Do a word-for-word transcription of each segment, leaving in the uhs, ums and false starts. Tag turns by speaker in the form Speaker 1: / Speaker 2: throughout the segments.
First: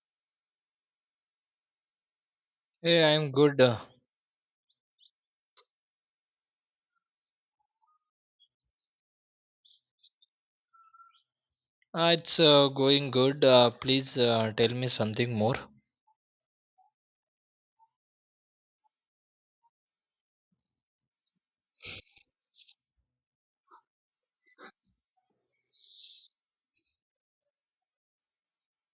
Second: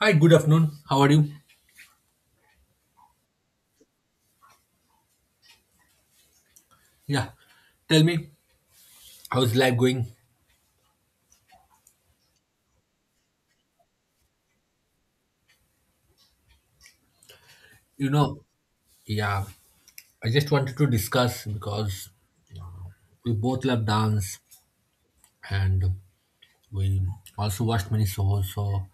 Speaker 1: Hi, good afternoon. How are you?
Speaker 2: Hey, I'm good. Uh,
Speaker 1: Yeah, tell me, how's life going?
Speaker 2: ah, it's uh, going good. Uh, please uh, tell me something more.
Speaker 1: You know, yeah, I just wanted to discuss because we both love dance and we also watched many shows. So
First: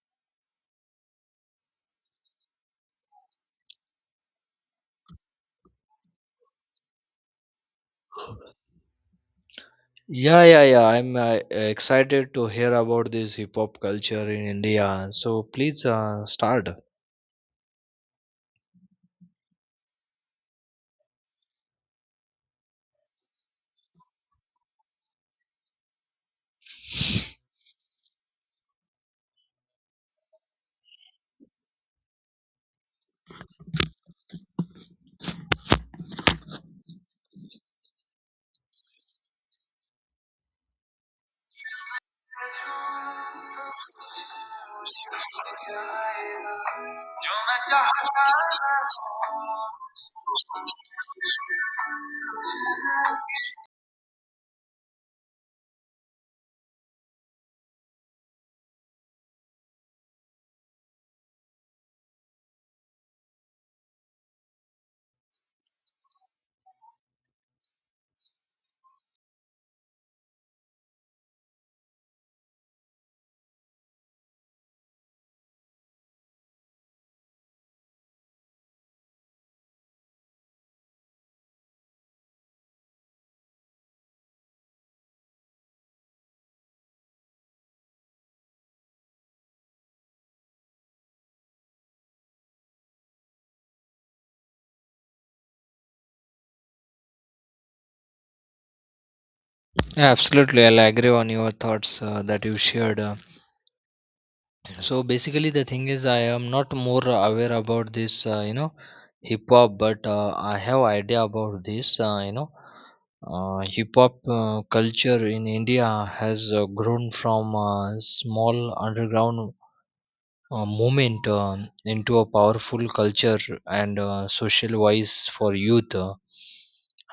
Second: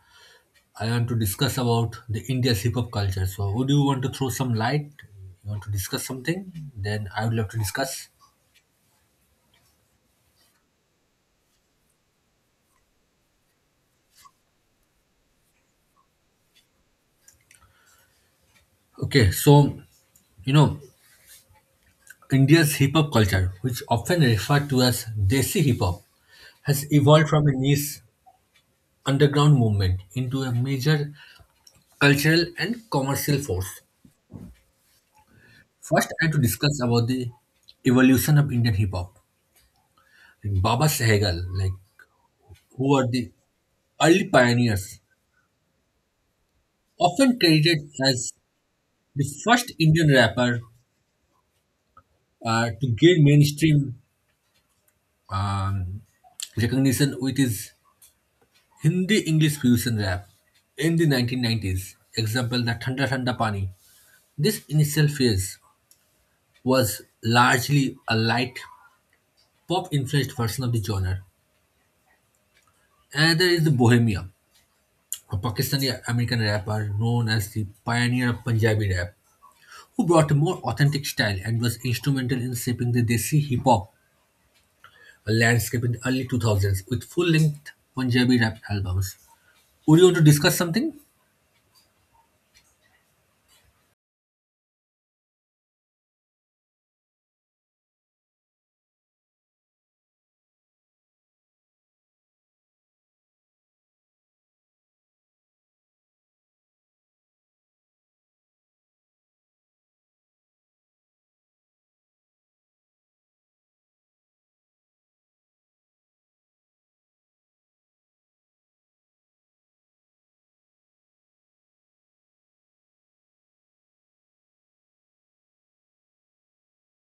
Speaker 1: I want to discuss about the India's hip hop culture. So would you want to throw some light? You want to discuss something? Then I would love to discuss.
Speaker 2: Yeah, yeah, yeah. I'm uh, excited to hear about this hip hop culture in India. So please uh, start.
Speaker 1: Okay, so you know, India's hip hop culture, which often referred to as Desi hip hop, has evolved from a niche underground movement into a major cultural and commercial force. First, I have to discuss about the evolution of Indian hip hop. Like Baba Sehgal, like who were the early pioneers, often credited as the first Indian rapper uh, to gain mainstream um, recognition with his Hindi English fusion rap in the nineteen nineties. Example, the Thanda Thanda Pani. This initial phase was largely a light pop-influenced version of the genre. Another is the Bohemia, a Pakistani-American rapper known as the pioneer of Punjabi rap, who brought a more authentic style and was instrumental in shaping the Desi hip-hop landscape in the early two thousands with full-length Punjabi rap albums. Would you want to discuss something?
Speaker 2: Yeah, absolutely. I'll agree on your thoughts uh, that you shared. Uh, So basically, the thing is, I am not more aware about this, uh, you know, hip hop, but uh, I have idea about this. Uh, you know, uh, hip hop uh, culture in India has uh, grown from a small underground uh, movement um into a powerful culture and uh, social voice for youth, uh,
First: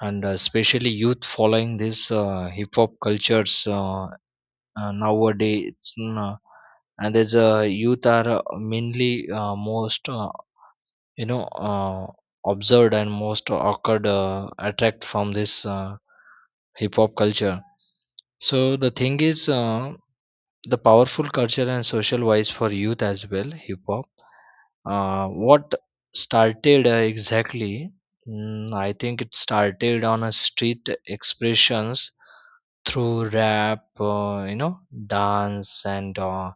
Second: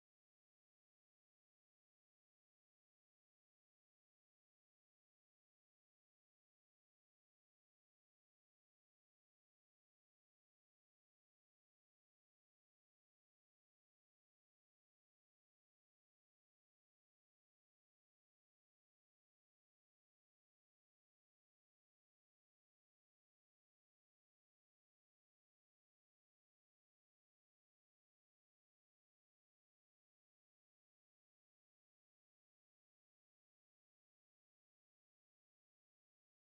Speaker 2: and uh, especially youth following this uh, hip hop cultures uh, uh, nowadays, uh, and there's uh, youth are uh, mainly uh, most, uh, you know uh, observed and most awkward uh, attract from this uh, hip hop culture. So the thing is, uh, the powerful culture and social wise for youth as well. Hip hop, uh, what started uh, exactly? mm, I think it started on a street expressions through rap, uh, you know dance and uh,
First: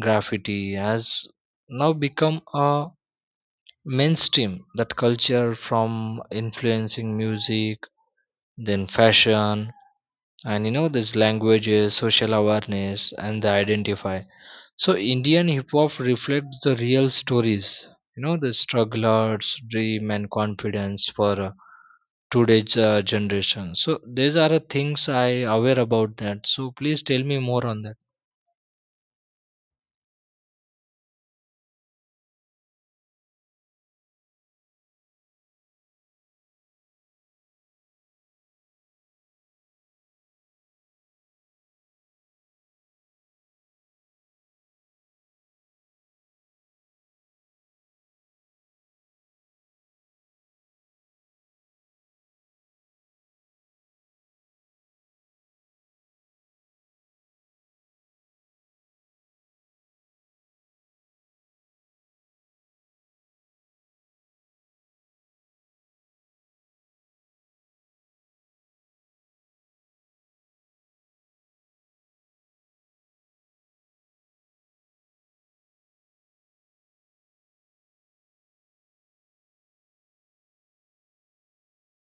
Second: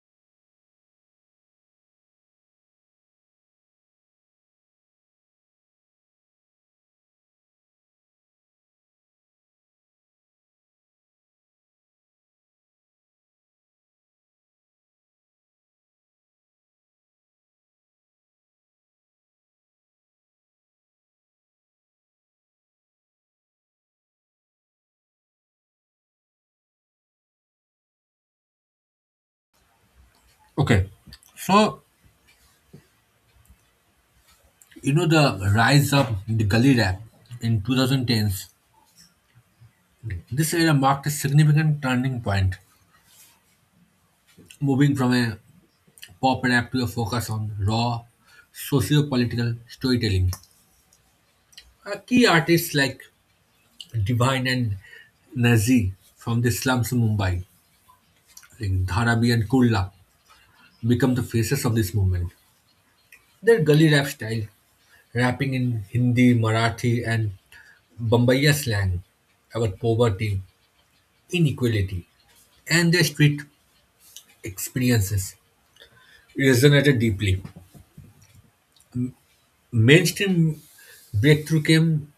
Speaker 2: graffiti has now become a mainstream, that culture from influencing music, then fashion, and you know these languages, social awareness, and the identify. So Indian hip hop reflects the real stories, you know the strugglers dream and confidence for uh, today's uh, generation. So these are the things I aware about that. So please tell me more on that.
Speaker 1: Okay, so you know the rise of the gully rap in twenty tens. This era marked a significant turning point, moving from a pop rap to a focus on raw socio-political storytelling. Uh, key artists like Divine and Nazi from the slums of Mumbai, like Dharavi and Kurla, become the faces of this movement. Their gully rap style, rapping in Hindi, Marathi, and Bombaya slang about poverty, inequality, and their street experiences resonated deeply. Mainstream breakthrough came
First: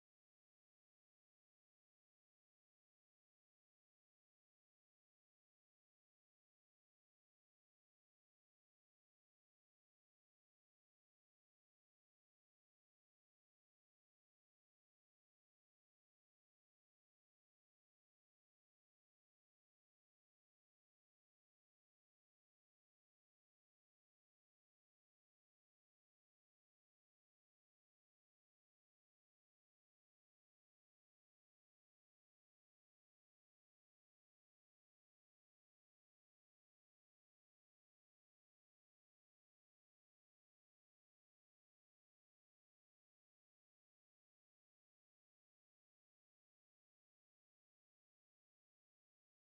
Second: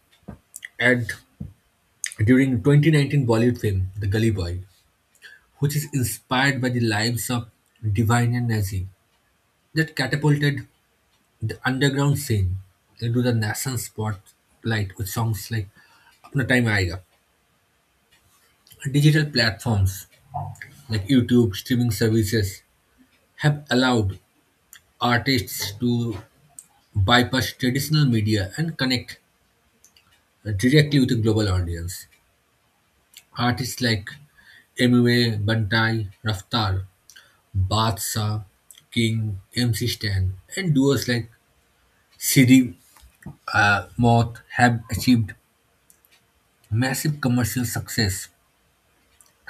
Speaker 1: at during twenty nineteen Bollywood film The Gully Boy, which is inspired by the lives of Divine and Nazi, that catapulted the underground scene into the national spotlight with songs like Apna Time Aayega. Digital platforms like YouTube, streaming services have allowed artists to bypass traditional media and connect directly with a global audience. Artists like M U A, Bantai, Raftar Badshah, King, M C Stan, and duos like Siri uh, Moth have achieved massive commercial success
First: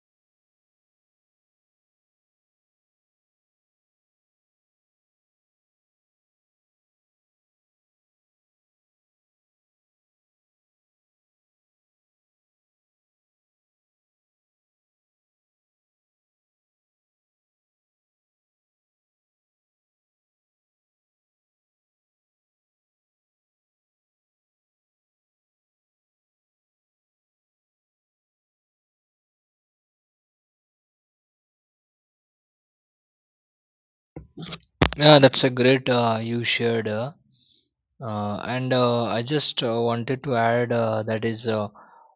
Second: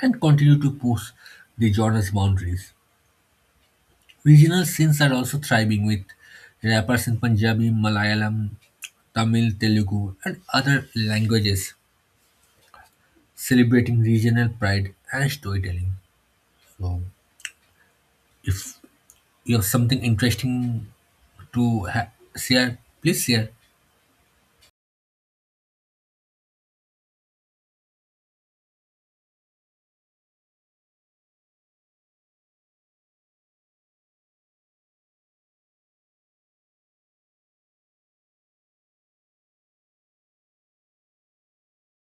Speaker 1: and continue to push the genre's boundaries. Regional scenes are also thriving with rappers in Punjabi, Malayalam, Tamil, Telugu, and other languages celebrating regional pride and storytelling. So, if you have something interesting to ha- share, please share.
Speaker 2: Yeah, that's a great, uh, you shared. Uh, uh, and uh, I just uh, wanted to add uh, that is uh,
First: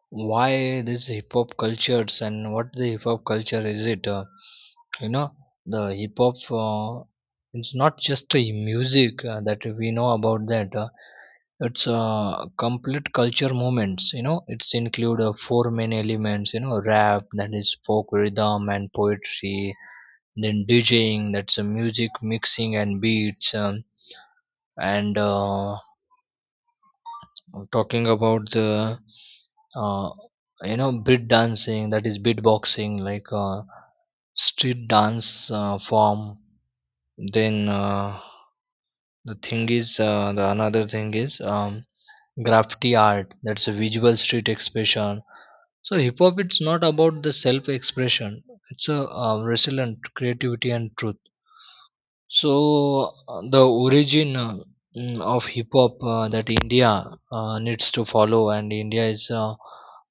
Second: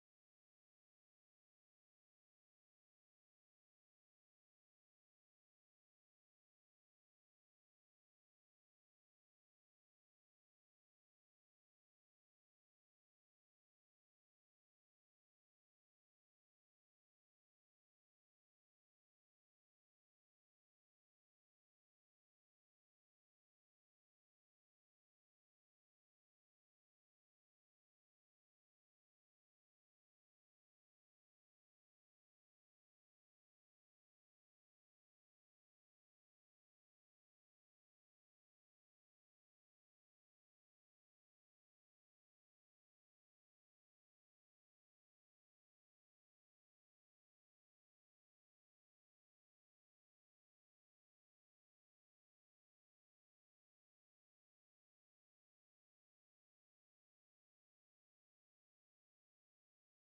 Speaker 2: why this hip hop cultures and what the hip hop culture is it? Uh, you know, the hip hop, uh, it's not just a music uh, that we know about that. Uh, it's uh, complete culture movements. You know, it's include uh, four main elements. You know, rap, that is folk rhythm and poetry, then DJing, that's a music mixing and beats, um, and uh, talking about the, uh, you know beat dancing, that is beatboxing, like uh, street dance uh, form. Then uh, the thing is, uh, the another thing is, um, graffiti art. That's a visual street expression. So hip hop, it's not about the self expression. It's a uh, resilient creativity and truth. So uh, the origin, uh, mm, of hip hop, uh, that India uh, needs to follow, and India is uh,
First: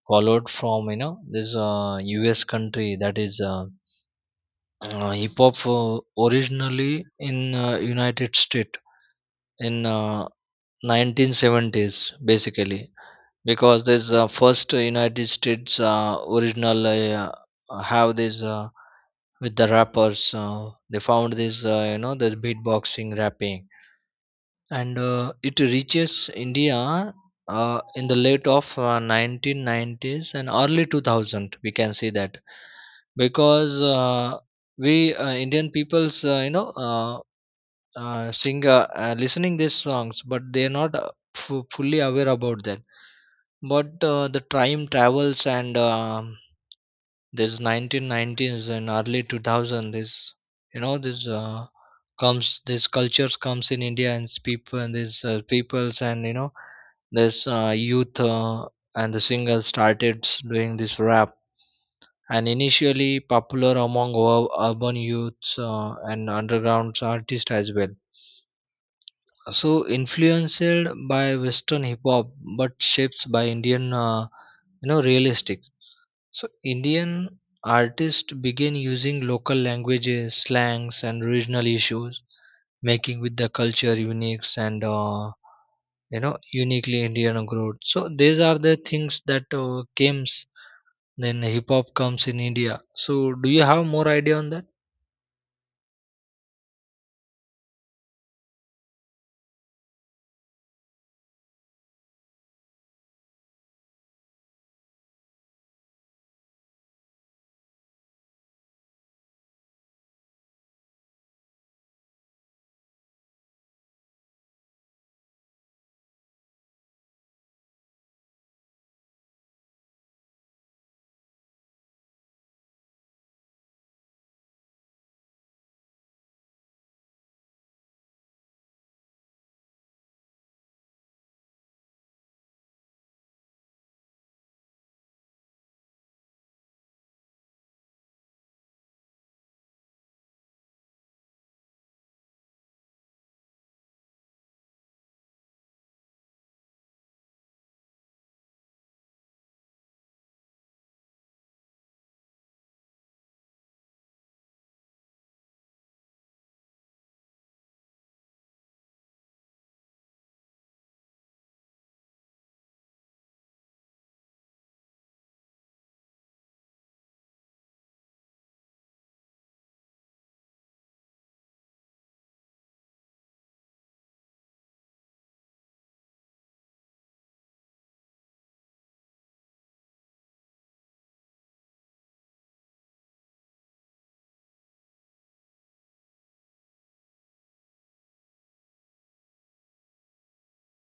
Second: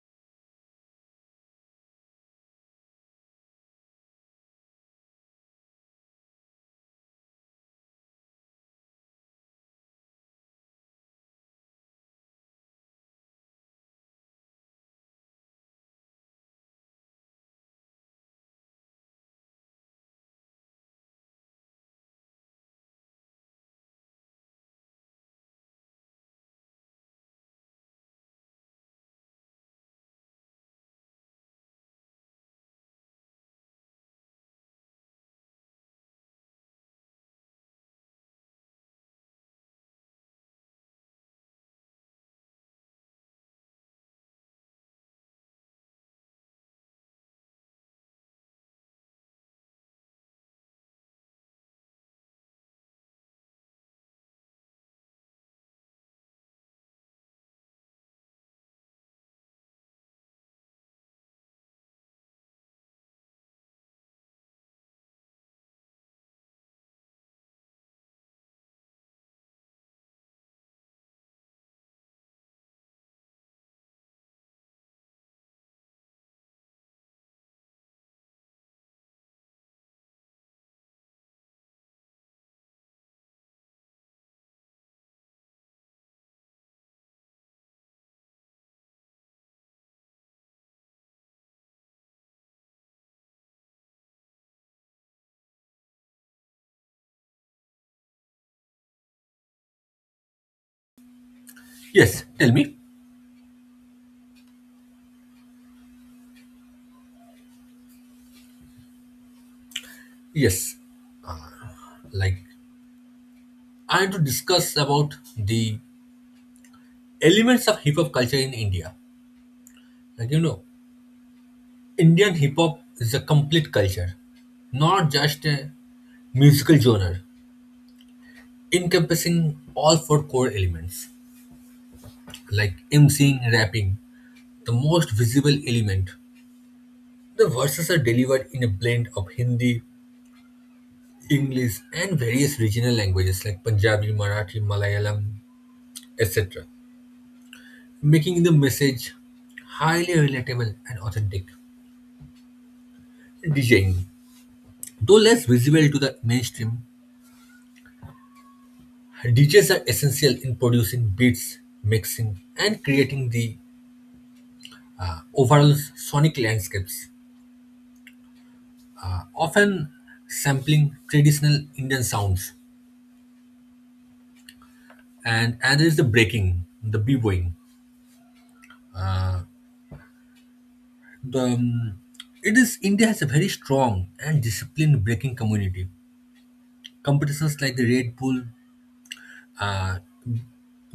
Speaker 2: followed from, you know, this uh, U S country, that is, uh, uh, hip hop, uh, originally in uh, United States in uh, nineteen seventies basically. Because this uh, first United States uh, original uh, have this uh, with the rappers, uh, they found this, uh, you know the beatboxing rapping, and uh, it reaches India uh, in the late of uh, nineteen nineties and early two thousand. We can see that, because uh, we, uh, Indian peoples, uh, you know, uh, uh, sing, uh, uh, listening these songs, but they're not uh, fu- fully aware about that. But uh, the time travels and um this nineteen nineties and early two thousand, this you know this, uh, comes this cultures comes in India and it's people and these uh, peoples and you know this uh, youth uh, and the singer started s- doing this rap. And initially popular among ur- urban youths, uh, and underground artists as well. So influenced by western hip hop, but shaped by Indian, uh, you know realistic. So Indian artists began using local languages, slangs, and regional issues, making with the culture unique and, uh, you know uniquely Indian growth. So these are the things that uh, came. Then hip hop comes in India. So do you have more idea on that?
Speaker 1: Yes, tell me. Yes. Like I had to discuss about the elements of hip hop culture in India. Like you know, Indian hip hop is a complete culture, not just a musical genre, encompassing all four core elements like MCing, rapping, the most visible element. The verses are delivered in a blend of Hindi, English, and various regional languages like Punjabi, Marathi, Malayalam, et cetera, making the message highly relatable and authentic. DJing. Though less visible to the mainstream, D Js are essential in producing beats, mixing, and creating the uh, overall sonic landscapes, uh, often sampling traditional Indian sounds. And another is the breaking, the b-boying. The, um, it is India has a very strong and disciplined breaking community. Competitions like the Red Bull uh,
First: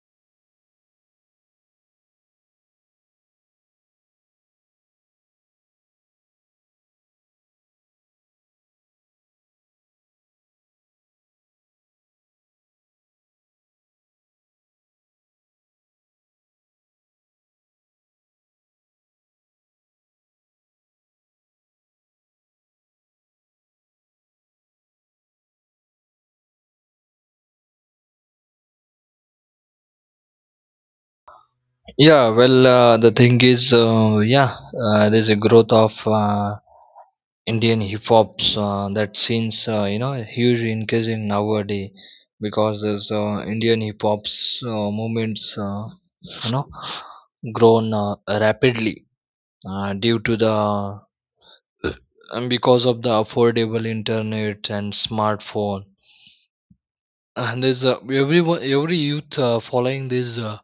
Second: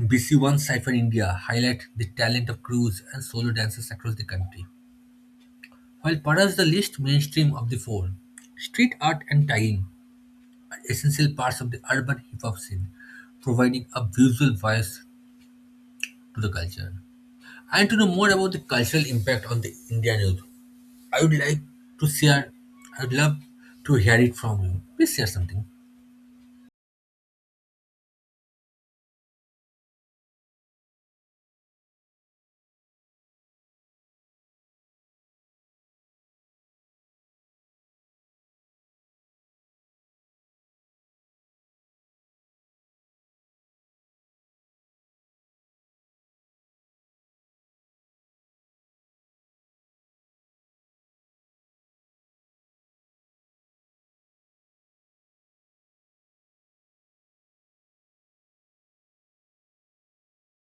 Speaker 1: B C one Cypher India highlight the talent of crews and solo dancers across the country. While perhaps the least mainstream of the four, street art and tagging are essential parts of the urban hip hop scene, providing a visual voice to the culture. And to know more about the cultural impact on the Indian youth, I would like to share, I would love to hear it from you. Please share something.
Speaker 2: Yeah, well, uh, the thing is, uh, yeah, uh, there's a growth of. Uh, Indian hip hops uh, that seems, uh, you know huge increase in nowadays. Because this uh, Indian hip hops uh, movements, uh, you know grown uh, rapidly, uh, due to the, and because of the affordable internet and smartphone. And there's uh, everyone, every youth, uh, following these, uh,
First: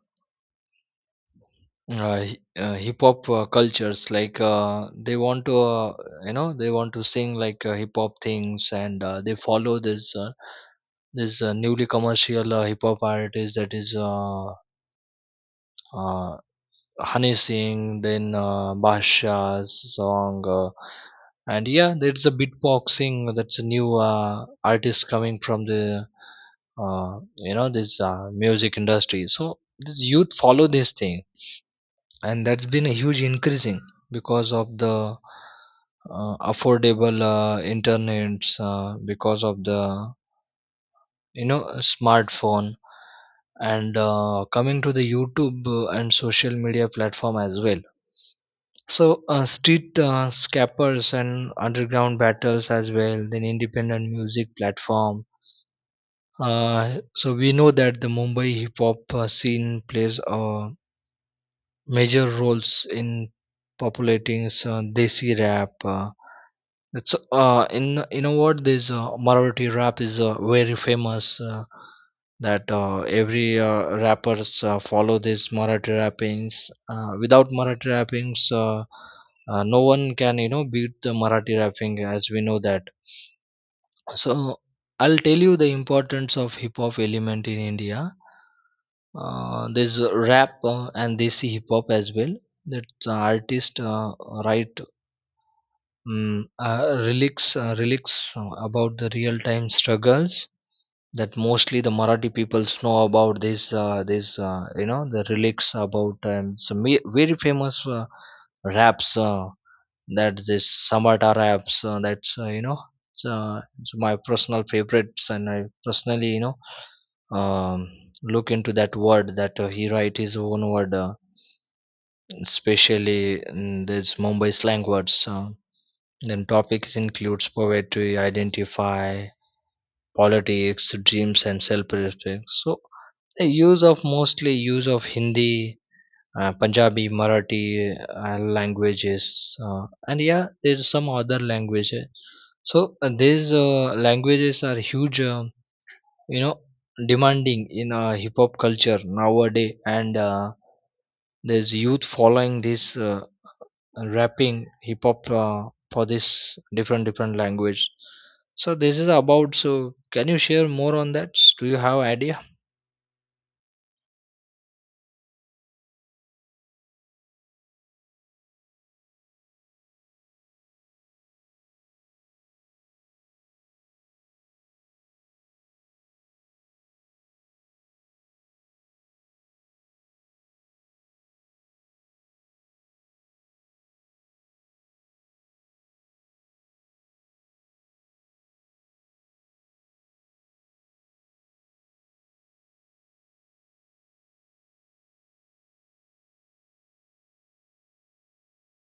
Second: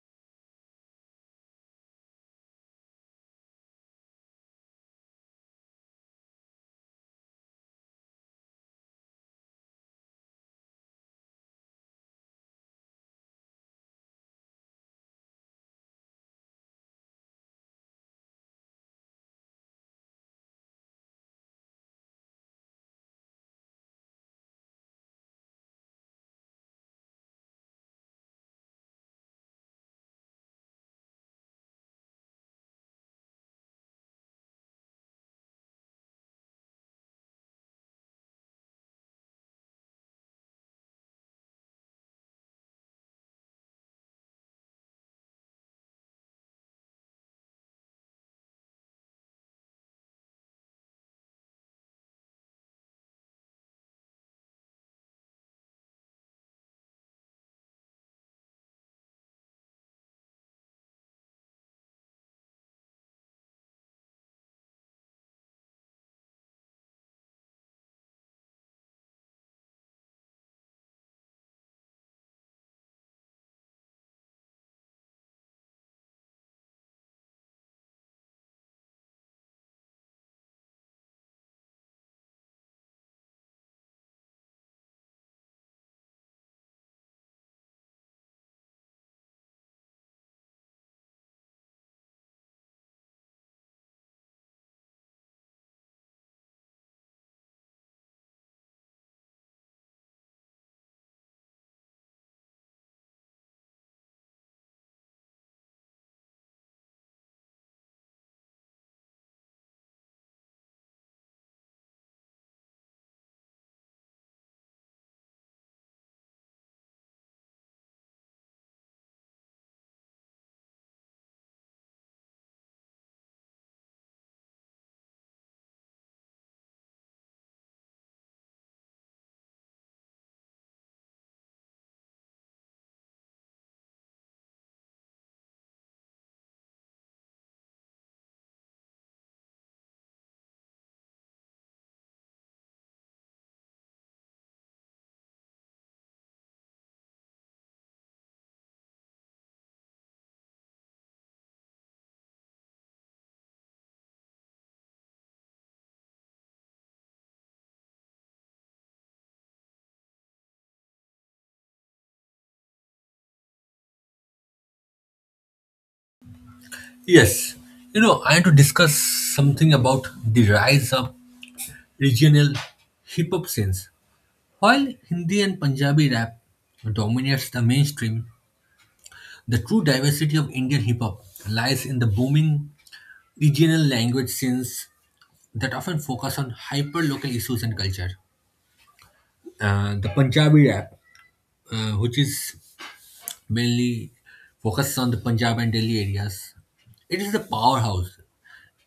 Speaker 2: uh, hi- uh, hip hop uh, cultures. Like uh, they want to, uh, you know they want to sing like uh, hip hop things. And uh, they follow this, uh, this uh, newly commercial uh, hip hop artist. That is, uh, uh, Honey Singh, then uh, Basha's song, uh, and yeah, there's a beatboxing. That's a new uh, artist coming from the, uh, you know this uh, music industry. So this youth follow this thing, and that's been a huge increasing because of the uh, affordable uh, internets, uh, because of the, you know, a smartphone, and uh, coming to the YouTube uh, and social media platform as well. So uh, street uh, scappers and underground battles as well, then independent music platform. Uh, so we know that the Mumbai hip hop uh, scene plays uh, major roles in populating uh, desi rap. uh, It's uh in, you know what, this uh, Marathi rap is uh, very famous. Uh, that uh, every uh, rappers uh, follow this Marathi rappings. Uh, without Marathi rappings, uh, uh, no one can, you know, beat the Marathi rapping as we know that. So I'll tell you the importance of hip hop element in India. Uh, there's rap uh, and desi hip hop as well. That the artist uh, write, Mm, uh, relics, uh, relics uh, about the real-time struggles, that mostly the Marathi peoples know about this, uh, this uh, you know, the relics about, um, some ve- very famous uh, raps, uh, that this Samata raps, uh, that's, uh, you know, it's, uh, it's my personal favorites. And I personally, you know um, look into that word, that uh, he write his own word, uh, especially in this Mumbai slang words. Uh, then topics includes poetry, identify, politics, dreams, and self-respect. So the use of, mostly use of, Hindi, uh, Punjabi, Marathi uh, languages, uh, and yeah, there's some other languages. So uh, these uh, languages are huge, um you know, demanding in uh, hip hop culture nowadays, and uh, there's youth following this. Uh, rapping hip hop uh, for this different different language. So this is about. So can you share more on that? Do you have idea?
Speaker 1: Yes, you know, I want to discuss something about the rise of regional hip hop scenes. While Hindi and Punjabi rap dominates the mainstream, the true diversity of Indian hip hop lies in the booming regional language scenes that often focus on hyper local issues and culture. Uh, the Punjabi rap, uh, which is mainly focused on the Punjab and Delhi areas, it is the powerhouse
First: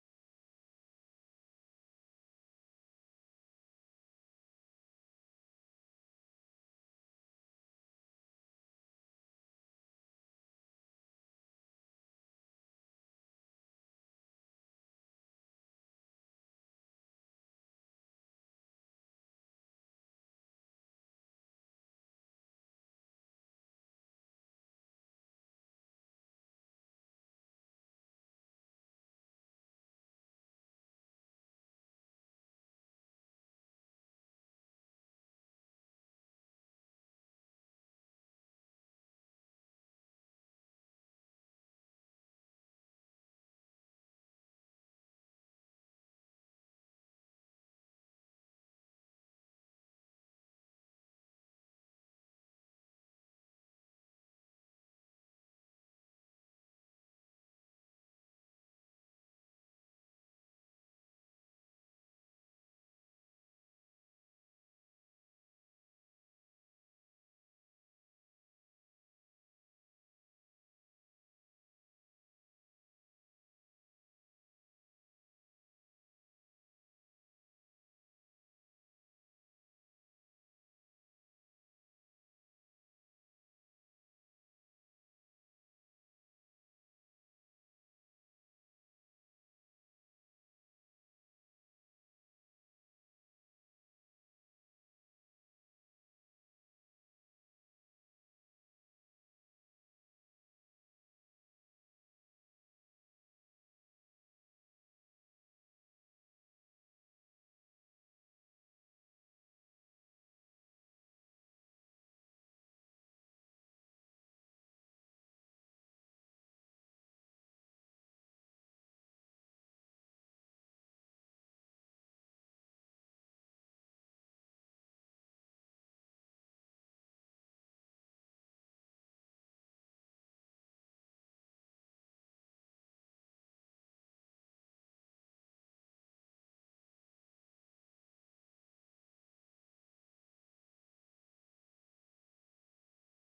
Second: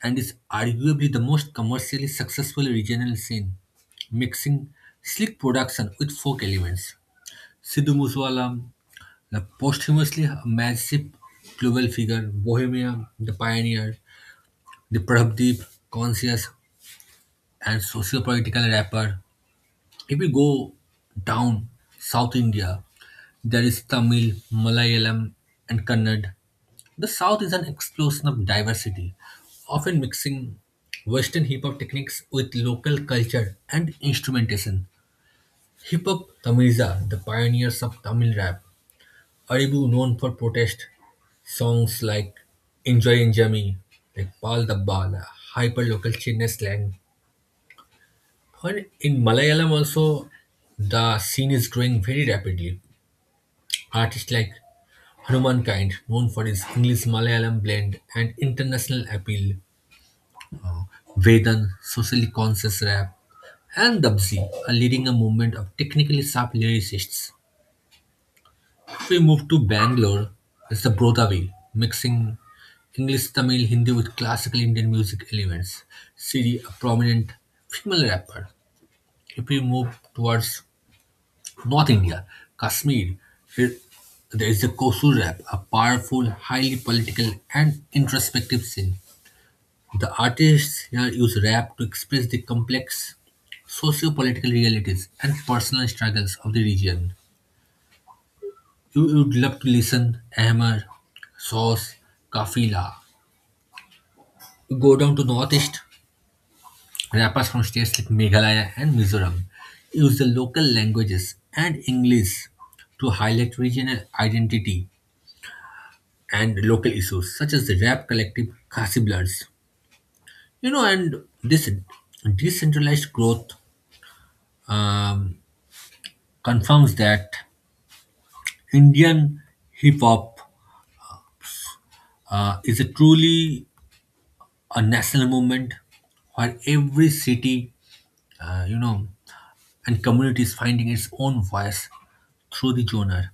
Speaker 1: and is arguably the most commercially successful regional scene, mixing slick production with folk elements. Sidhu Moosewala, the posthumously massive global figure, Bohemia, the pioneer, the Prabdeep conscious and socio-political rapper. If we go down South India, there is Tamil, Malayalam, and Kannad. The South is an explosion of diversity, often mixing Western hip hop techniques with local culture and instrumentation. Hip hop Tamiliza, the pioneers of Tamil rap, Aribu known for protest songs like Enjoy Enjami, like Pal Dabbala, hyper local Chennai slang, when in Malayalam also, the scene is growing very rapidly. Artists like Hanumankind, known for his English-Malayalam blend and international appeal, uh, Vedan, socially conscious rap, and Dabzi are leading a movement of technically sharp lyricists. If we move to Bangalore, it's the Brodavi, mixing English, Tamil, Hindi with classical Indian music elements. Siri, a prominent female rapper. If we move towards North India, Kashmir, it, there is the Kosu rap, a powerful, highly political, and introspective scene. The artists here use rap to express the complex socio-political realities and personal struggles of the region. You would love to listen Ahmer, Sauce, Kafila. You go down to northeast, rappers from states like Meghalaya and Mizoram use the local languages and English to highlight regional identity and local issues such as the rap collective Casiblars. You know, and this decentralized growth um, confirms that Indian hip hop uh, is a truly a national movement where every city, uh, you know, and community is finding its own voice through the genre.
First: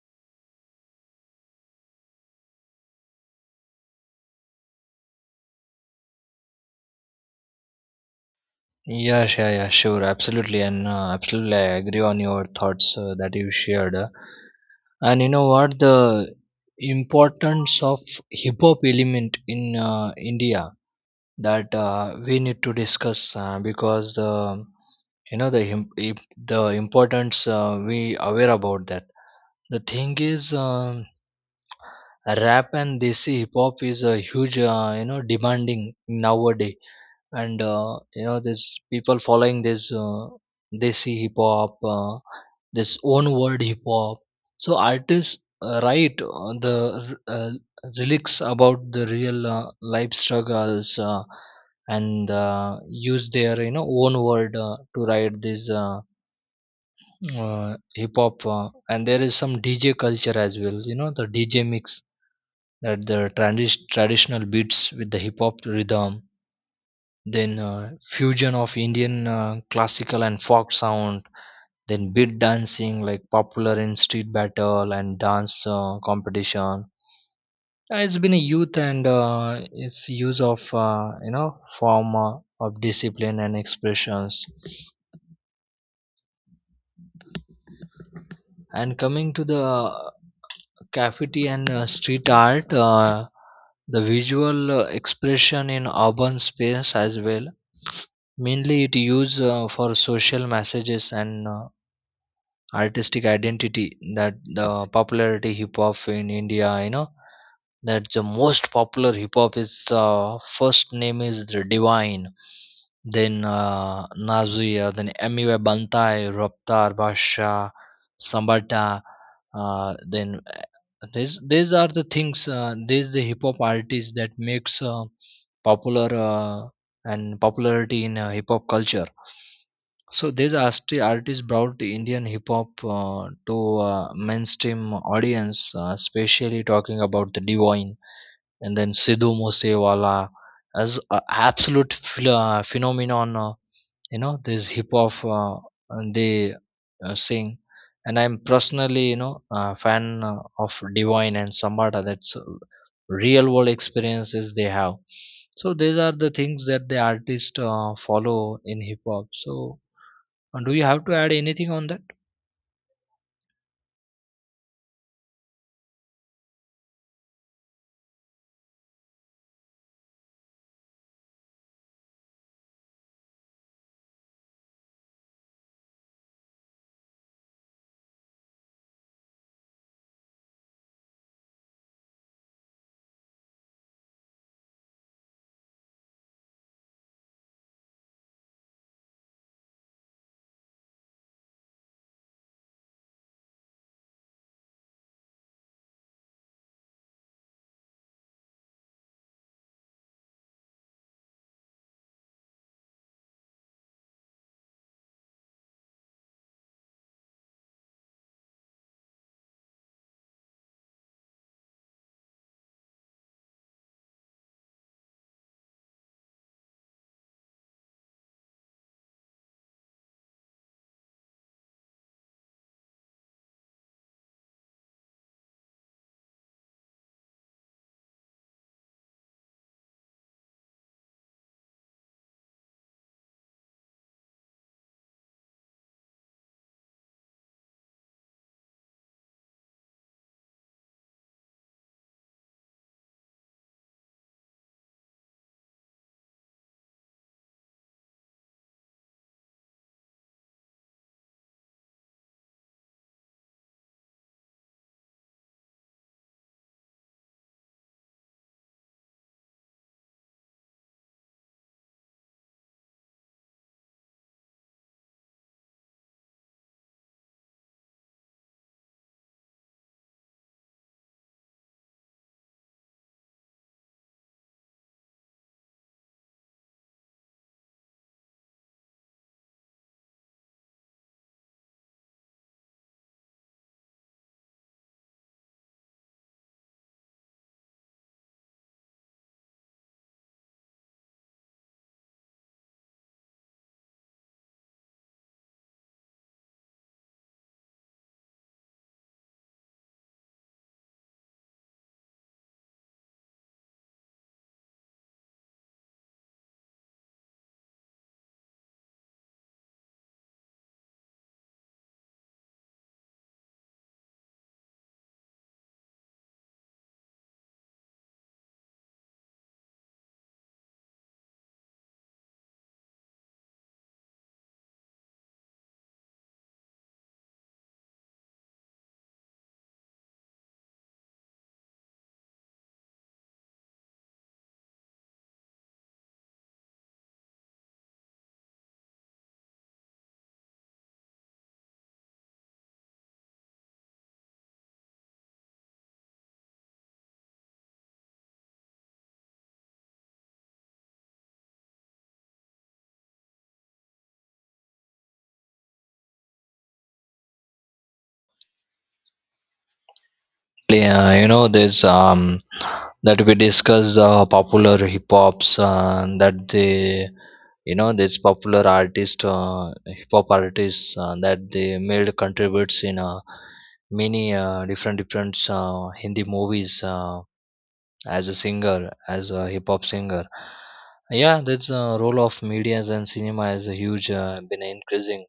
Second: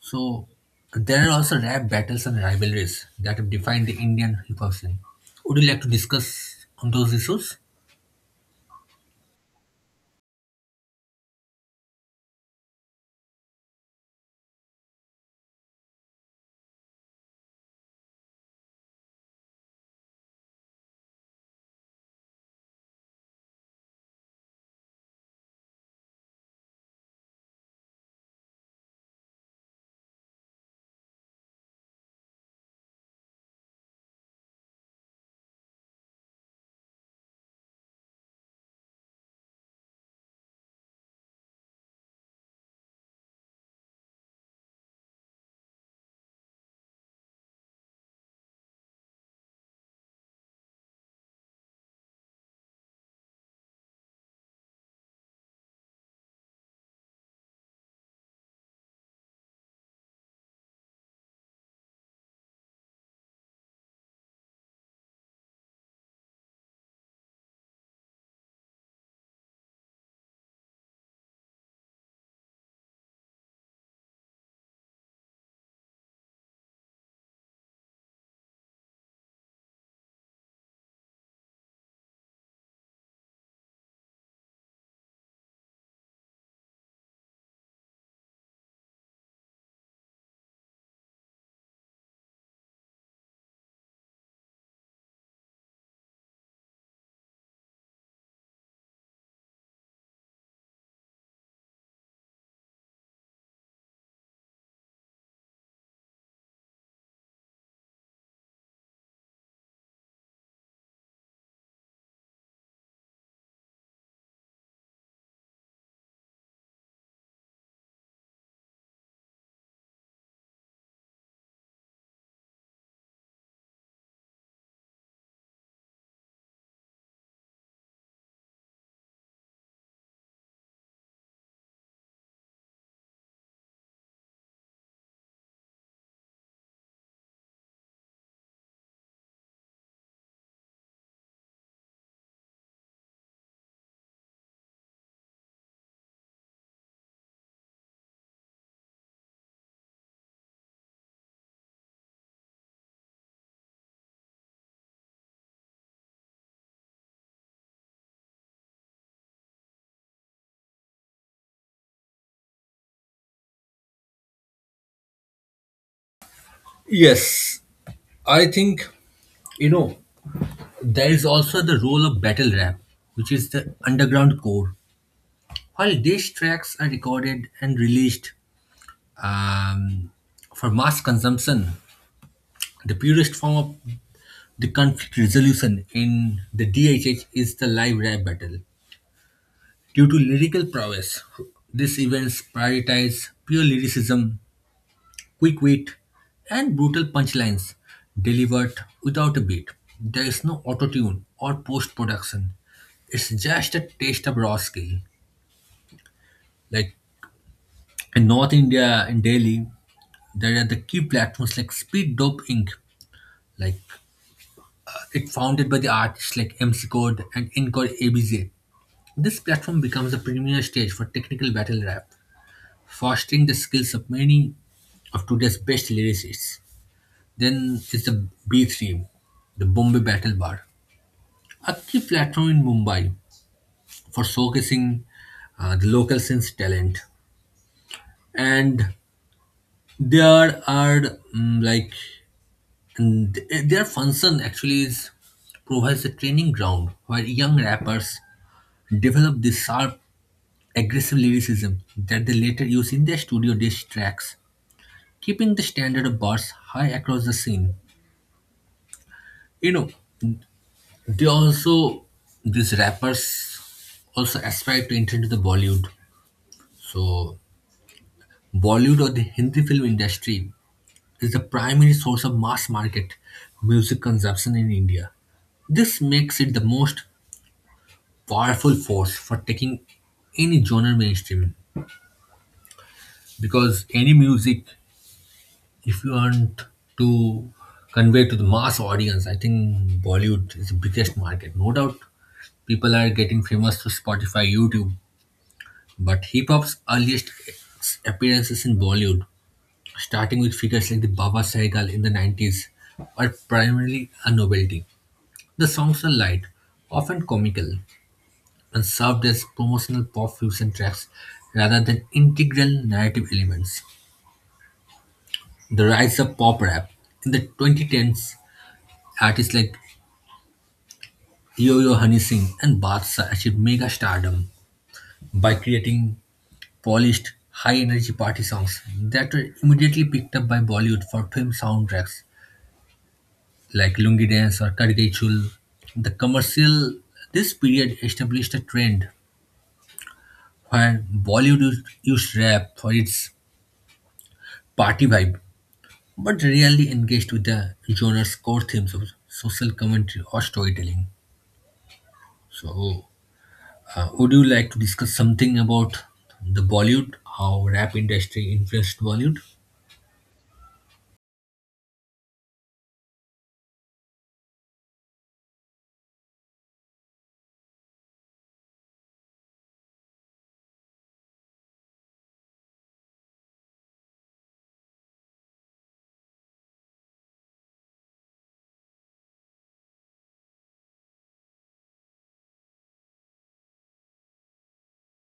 Speaker 1: So there are also rap battles and rivalries that have defined the Indian hip hop scene. Would you like to discuss on those issues?
Speaker 2: Yeah, sure. Yeah, sure. Absolutely. And uh, absolutely I agree on your thoughts uh, that you shared. Uh, and you know what, the importance of hip hop element in uh, India, that uh, we need to discuss, uh, because um you know the him- if the importance uh, we aware about that. The thing is, uh, rap and desi hip hop is a huge, uh, you know, demanding nowadays, and uh, you know, there's people following this uh, desi hip hop, uh, this own word hip hop. So artists uh, write uh, the uh, lyrics about the real uh, life struggles, uh, and uh, use their, you know, own word uh, to write these. Uh, uh, hip hop, uh, and there is some DJ culture as well, you know, the DJ mix, that the tradi- traditional beats with the hip hop rhythm. Then uh, fusion of Indian, uh, classical and folk sound. Then beat dancing like popular in street battle and dance uh, competition. Uh, it's been a youth, and uh, its use of, uh, you know form uh, of discipline and expressions. And coming to the graffiti and uh, street art, uh, the visual uh, expression in urban space as well. Mainly, it used uh, for social messages and uh, artistic identity, that the popularity hip hop in India, you know, that the most popular hip hop is, uh, first name is the Divine, then uh, Nazia, then Amiwe Bantai, Raptar, Basha, Sambata. Uh, then uh, these these are the things. Uh, these the hip hop artists that makes uh, popular uh, and popularity in uh, hip hop culture. So these art- artists brought the Indian hip hop uh, to uh, mainstream audience, uh, especially talking about the Divine and then Sidhu Moosewala as a absolute ph- uh, phenomenon. Uh, you know, this hip hop, uh, and they uh, sing, and I'm personally, you know, a fan uh, of Divine and Sambata. That's uh, real world experiences they have. So these are the things that the artists uh, follow in hip hop. So uh, do you have to add anything on that?
Speaker 1: Yes, I think, you know, there is also the role of battle rap, which is the underground core. While these tracks are recorded and released um, for mass consumption, the purest form of the conflict resolution in the D H H is the live rap battle. Due to lyrical prowess, these events prioritize pure lyricism quick wit, and brutal punchlines delivered without a beat. There is no autotune or post production. It's just a taste of raw skill. Like in North India, in Delhi, there are the key platforms like Speed Dope Inc. Like it founded by the artists like M C Code and Encore A B J. This platform becomes a premier stage for technical battle rap, fostering the skills of many of today's best lyricists. Then is the B three, the Bombay Battle Bar, a key platform in Mumbai for showcasing uh, the local scene's talent. And there are mm, like and th- their function actually is provides a training ground where young rappers develop the sharp, aggressive lyricism that they later use in their studio diss tracks, keeping the standard of bars high across the scene. You know, They also these rappers also aspire to enter into the Bollywood. So Bollywood or the Hindi film industry is the primary source of mass market music consumption in India. This makes it the most powerful force for taking any genre mainstream because any music, if you want to convey to the mass audience, I think Bollywood is the biggest market. No doubt people are getting famous through Spotify, YouTube, but hip hop's earliest appearances in Bollywood, starting with figures like the Baba Sahgal in the nineties, were primarily a novelty. The songs are light, often comical, and served as promotional pop fusion tracks rather than integral narrative elements. The rise of pop rap in the twenty tens, artists like Yo Yo Honey Singh and Badshah achieved mega stardom by creating polished, high-energy party songs that were immediately picked up by Bollywood for film soundtracks like Lungi Dance or Karge Chul. The commercial This period established a trend where Bollywood used used rap for its party vibe, but rarely engaged with the genre's core themes of social commentary or storytelling. So, uh, would you like to discuss something about the Bollywood, how rap industry influenced Bollywood?
Speaker 2: Yeah, you know, there's um that we discuss uh, popular hip hops uh, that they, you know, this popular artist, uh, hip hop artists uh, that they made contributes in uh, many uh, different different uh, Hindi movies, uh, as a singer, as a hip hop singer. Yeah, that's uh, role of medias and cinema is a huge uh, been increasing.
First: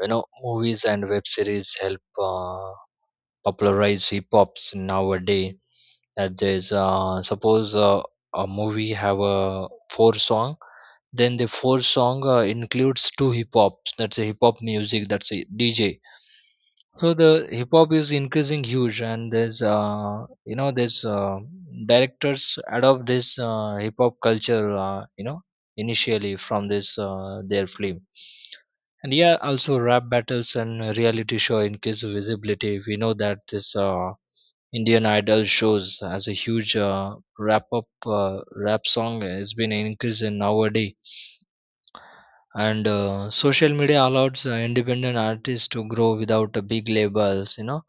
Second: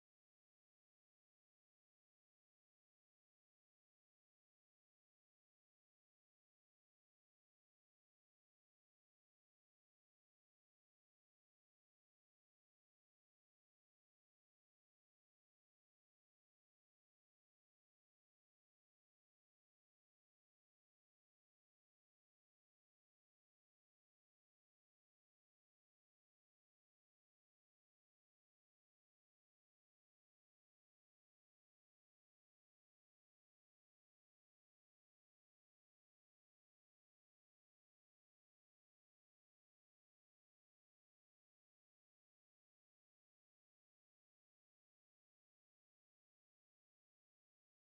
Speaker 2: You know, movies and web series help uh, popularize hip hops nowadays, that there's uh, suppose uh, a movie have a four song, then the four song uh, includes two hip hops, that's a hip hop music, that's a DJ. So the hip hop is increasing huge, and there's, uh, you know there's uh, directors adopt this uh, hip hop culture, uh, you know initially from this uh, their film. And yeah, also rap battles and reality show increase visibility. We know that this uh, Indian Idol shows as a huge uh, wrap up uh, rap song has been increasing nowadays. And uh, social media allows uh, independent artists to grow without uh, big labels. You know,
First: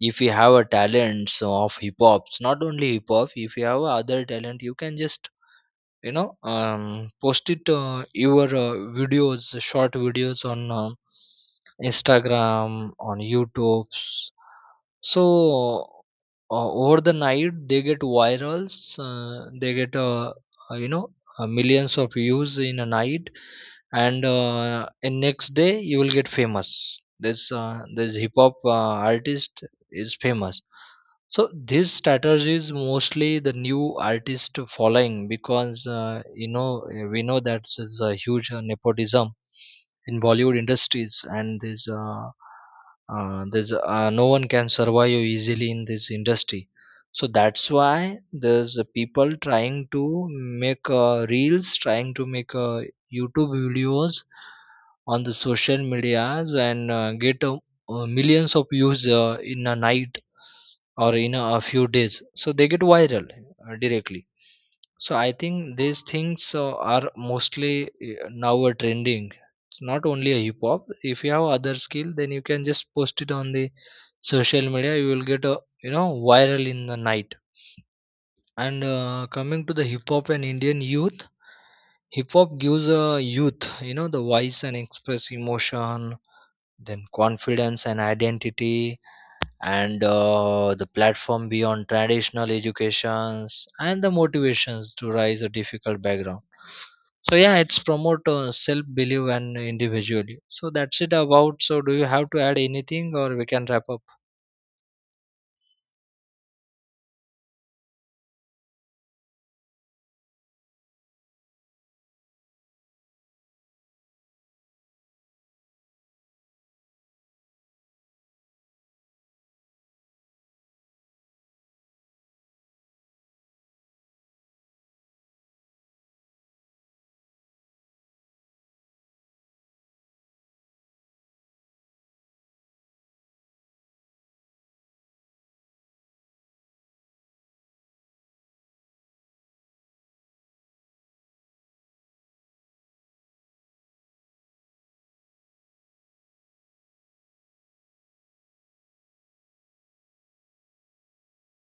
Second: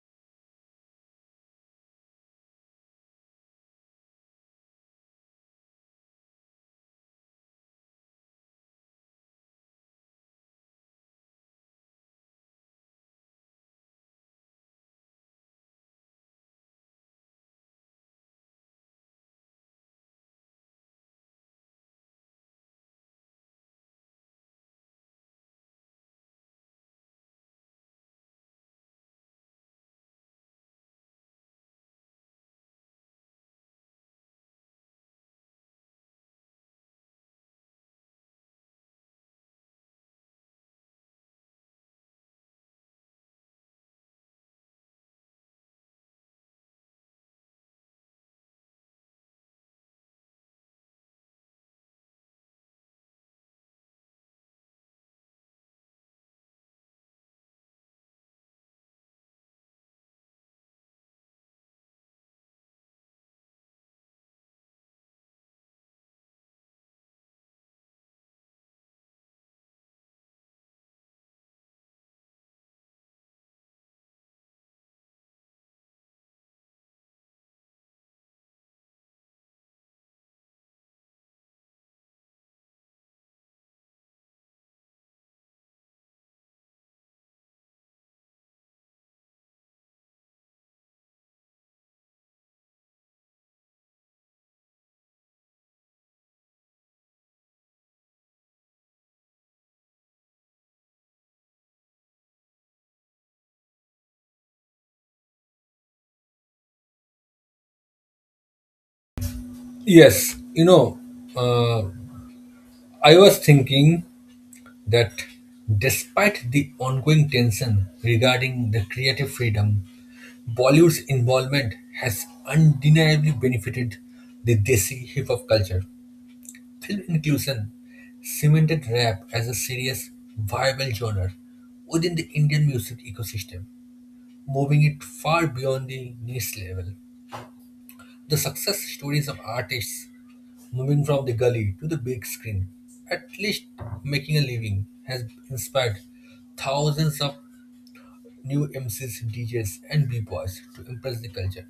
Speaker 2: if you have a talent of hip hop, not only hip hop, if you have other talent, you can just, you know um, post it, uh, your uh, videos, short videos on um Instagram, on YouTube. So uh, over the night they get virals, uh, they get, uh, uh, you know uh, millions of views in a night. And uh, and next day you will get famous. This uh, this hip hop uh, artist is famous. So this strategy is mostly the new artist following, because uh, you know uh, we know that there's a huge uh, nepotism in Bollywood industries, and there's uh, uh, there's uh, no one can survive easily in this industry. So that's why there's uh, people trying to make uh, reels, trying to make uh, YouTube videos on the social medias and uh, get, uh, uh, millions of views uh, in a night or in a, a few days. So they get viral uh, directly. So I think these things uh, are mostly uh, now a trending. It's not only a hip hop. If you have other skill, then you can just post it on the social media. You will get a, you know, viral in the night. And uh, coming to the hip hop and Indian youth, hip hop gives a youth, you know, the voice and express emotion, then confidence and identity, and uh, the platform beyond traditional educations and the motivations to rise a difficult background. So yeah, it's promote uh, self belief and individually. So that's it about. So do you have to add anything, or we can wrap up?
Speaker 1: Yes, you know, uh, I was thinking that despite the ongoing tension regarding the creative freedom, Bollywood's involvement has undeniably benefited the Desi hip hop culture. Film inclusion cemented rap as a serious, viable genre within the Indian music ecosystem, moving it far beyond the niche level. The success stories of artists moving from the gully to the big screen, at least making a living, has inspired thousands of new M Cs, D Js, and b-boys to impress the culture.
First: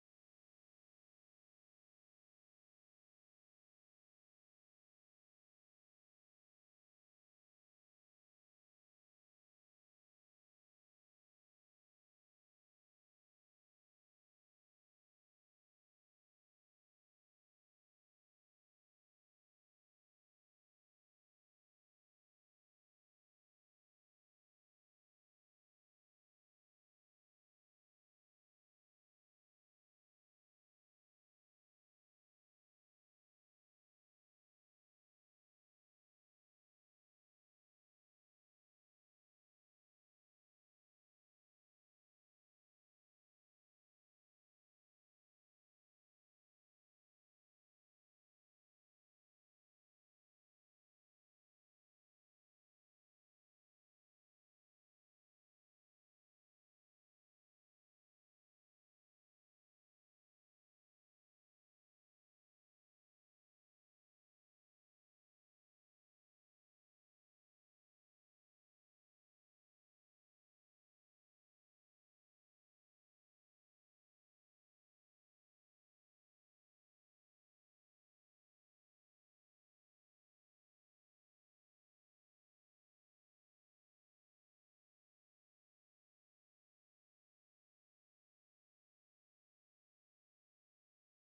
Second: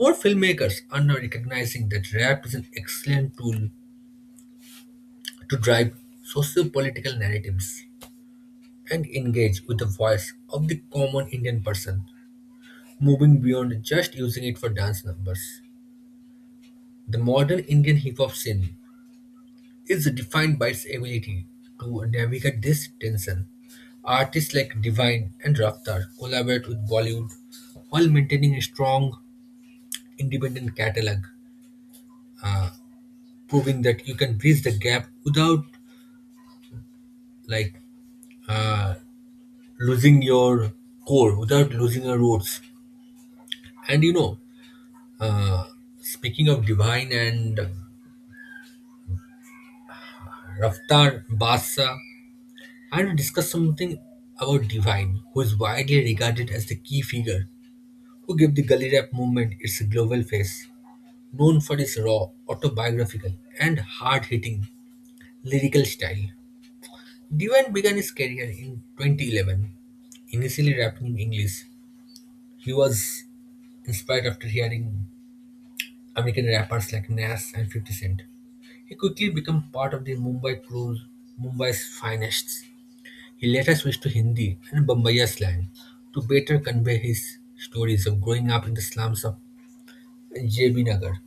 Speaker 1: More filmmakers are now recognizing that rap is an excellent tool to drive socio-political narratives and engage with the voice of the common Indian person, moving beyond just using it for dance numbers. The modern Indian hip-hop scene is defined by its ability to navigate this tension. Artists like Divine and Raftar collaborate with Bollywood while maintaining a strong independent catalog, uh, proving that you can bridge the gap without like uh, losing your core, without losing your roots. And you know, uh, speaking of Divine and Raftar Basa, I want to discuss something about Divine, who is widely regarded as the key figure who gave the gully rap movement its global face, known for its raw, autobiographical, and hard hitting lyrical style. Diwan began his career in twenty eleven, initially rapping in English. He was inspired after hearing American rappers like Nas and fifty Cent. He quickly became part of the Mumbai crew, Mumbai's finest. He later switched to Hindi and Bombaya slang to better convey his stories of growing up in the slums of J B Nagar.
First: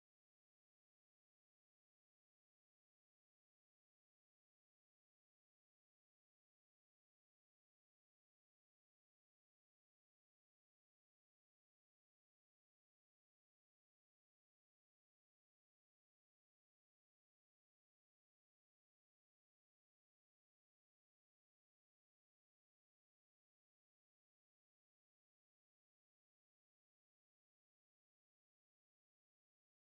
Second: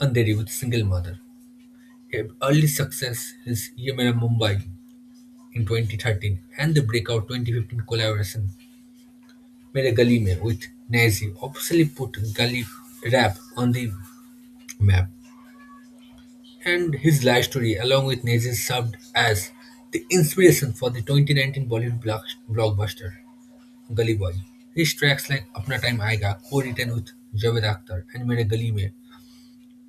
Speaker 1: Andheri with Single Mother. Their early success is Ye Mera Mumbai in twenty thirteen and the breakout twenty fifteen collaboration Mere Gali Mein with Nazi obviously put Gali rap on the map. And his life story along with Nazi served as the inspiration for the twenty nineteen Bollywood block- blockbuster Gully Boy. His tracks like Apna Time Aayega, co-written with Javed Akhtar and Mere Gali Mein,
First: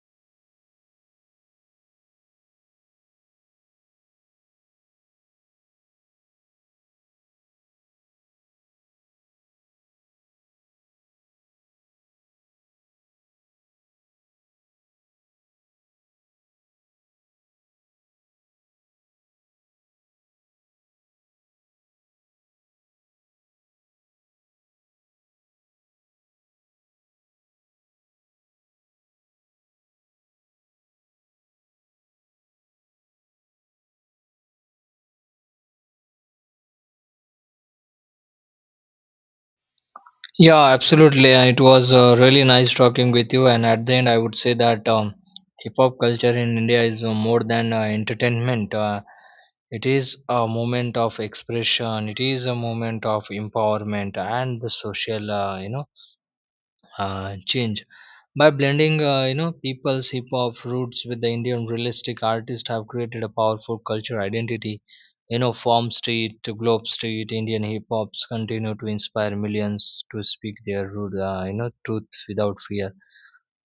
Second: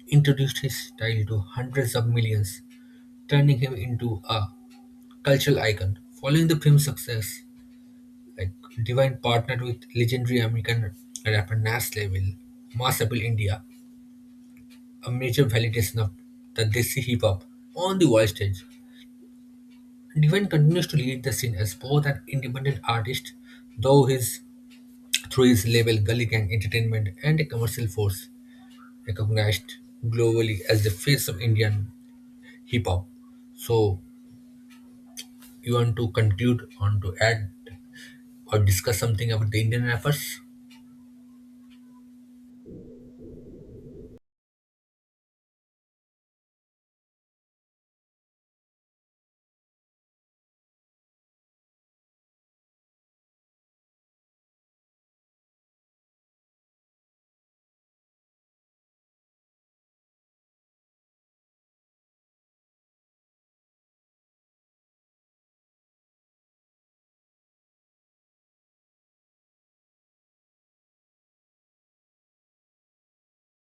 Speaker 1: introduced his style to hundreds of millions, turning him into a cultural icon. Following the film's success, like Divine partnered with legendary American rapper Nas Leville, Mass Appeal India, a major validation of the Desi hip hop on the world stage. Divine continues to lead the scene as both an independent artist, though his through his label Gully Gang Entertainment and a commercial force recognized globally as the face of Indian hip hop. So you want to conclude, want to add or discuss something about the Indian rappers?
Speaker 2: Yeah, absolutely. Uh, It was uh, really nice talking with you. And at the end, I would say that, um, hip hop culture in India is uh, more than uh, entertainment. Uh, it is a moment of expression. It is a moment of empowerment and the social, uh, you know, uh, change. By blending, uh, you know, people's hip hop roots with the Indian realistic artists have created a powerful cultural identity. You know, from Street to Globe Street, Indian hip hops continue to inspire millions to speak their root, uh, you know, truth without fear.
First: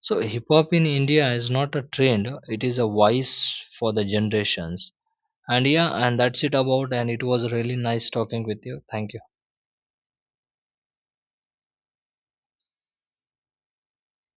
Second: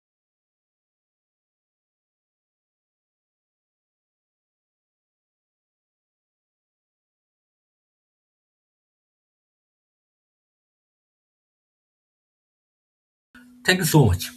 Speaker 2: So, hip hop in India is not a trend; it is a voice for the generations. And yeah, and that's it about. And it was really nice talking with you. Thank you.
Speaker 1: Thank you so much.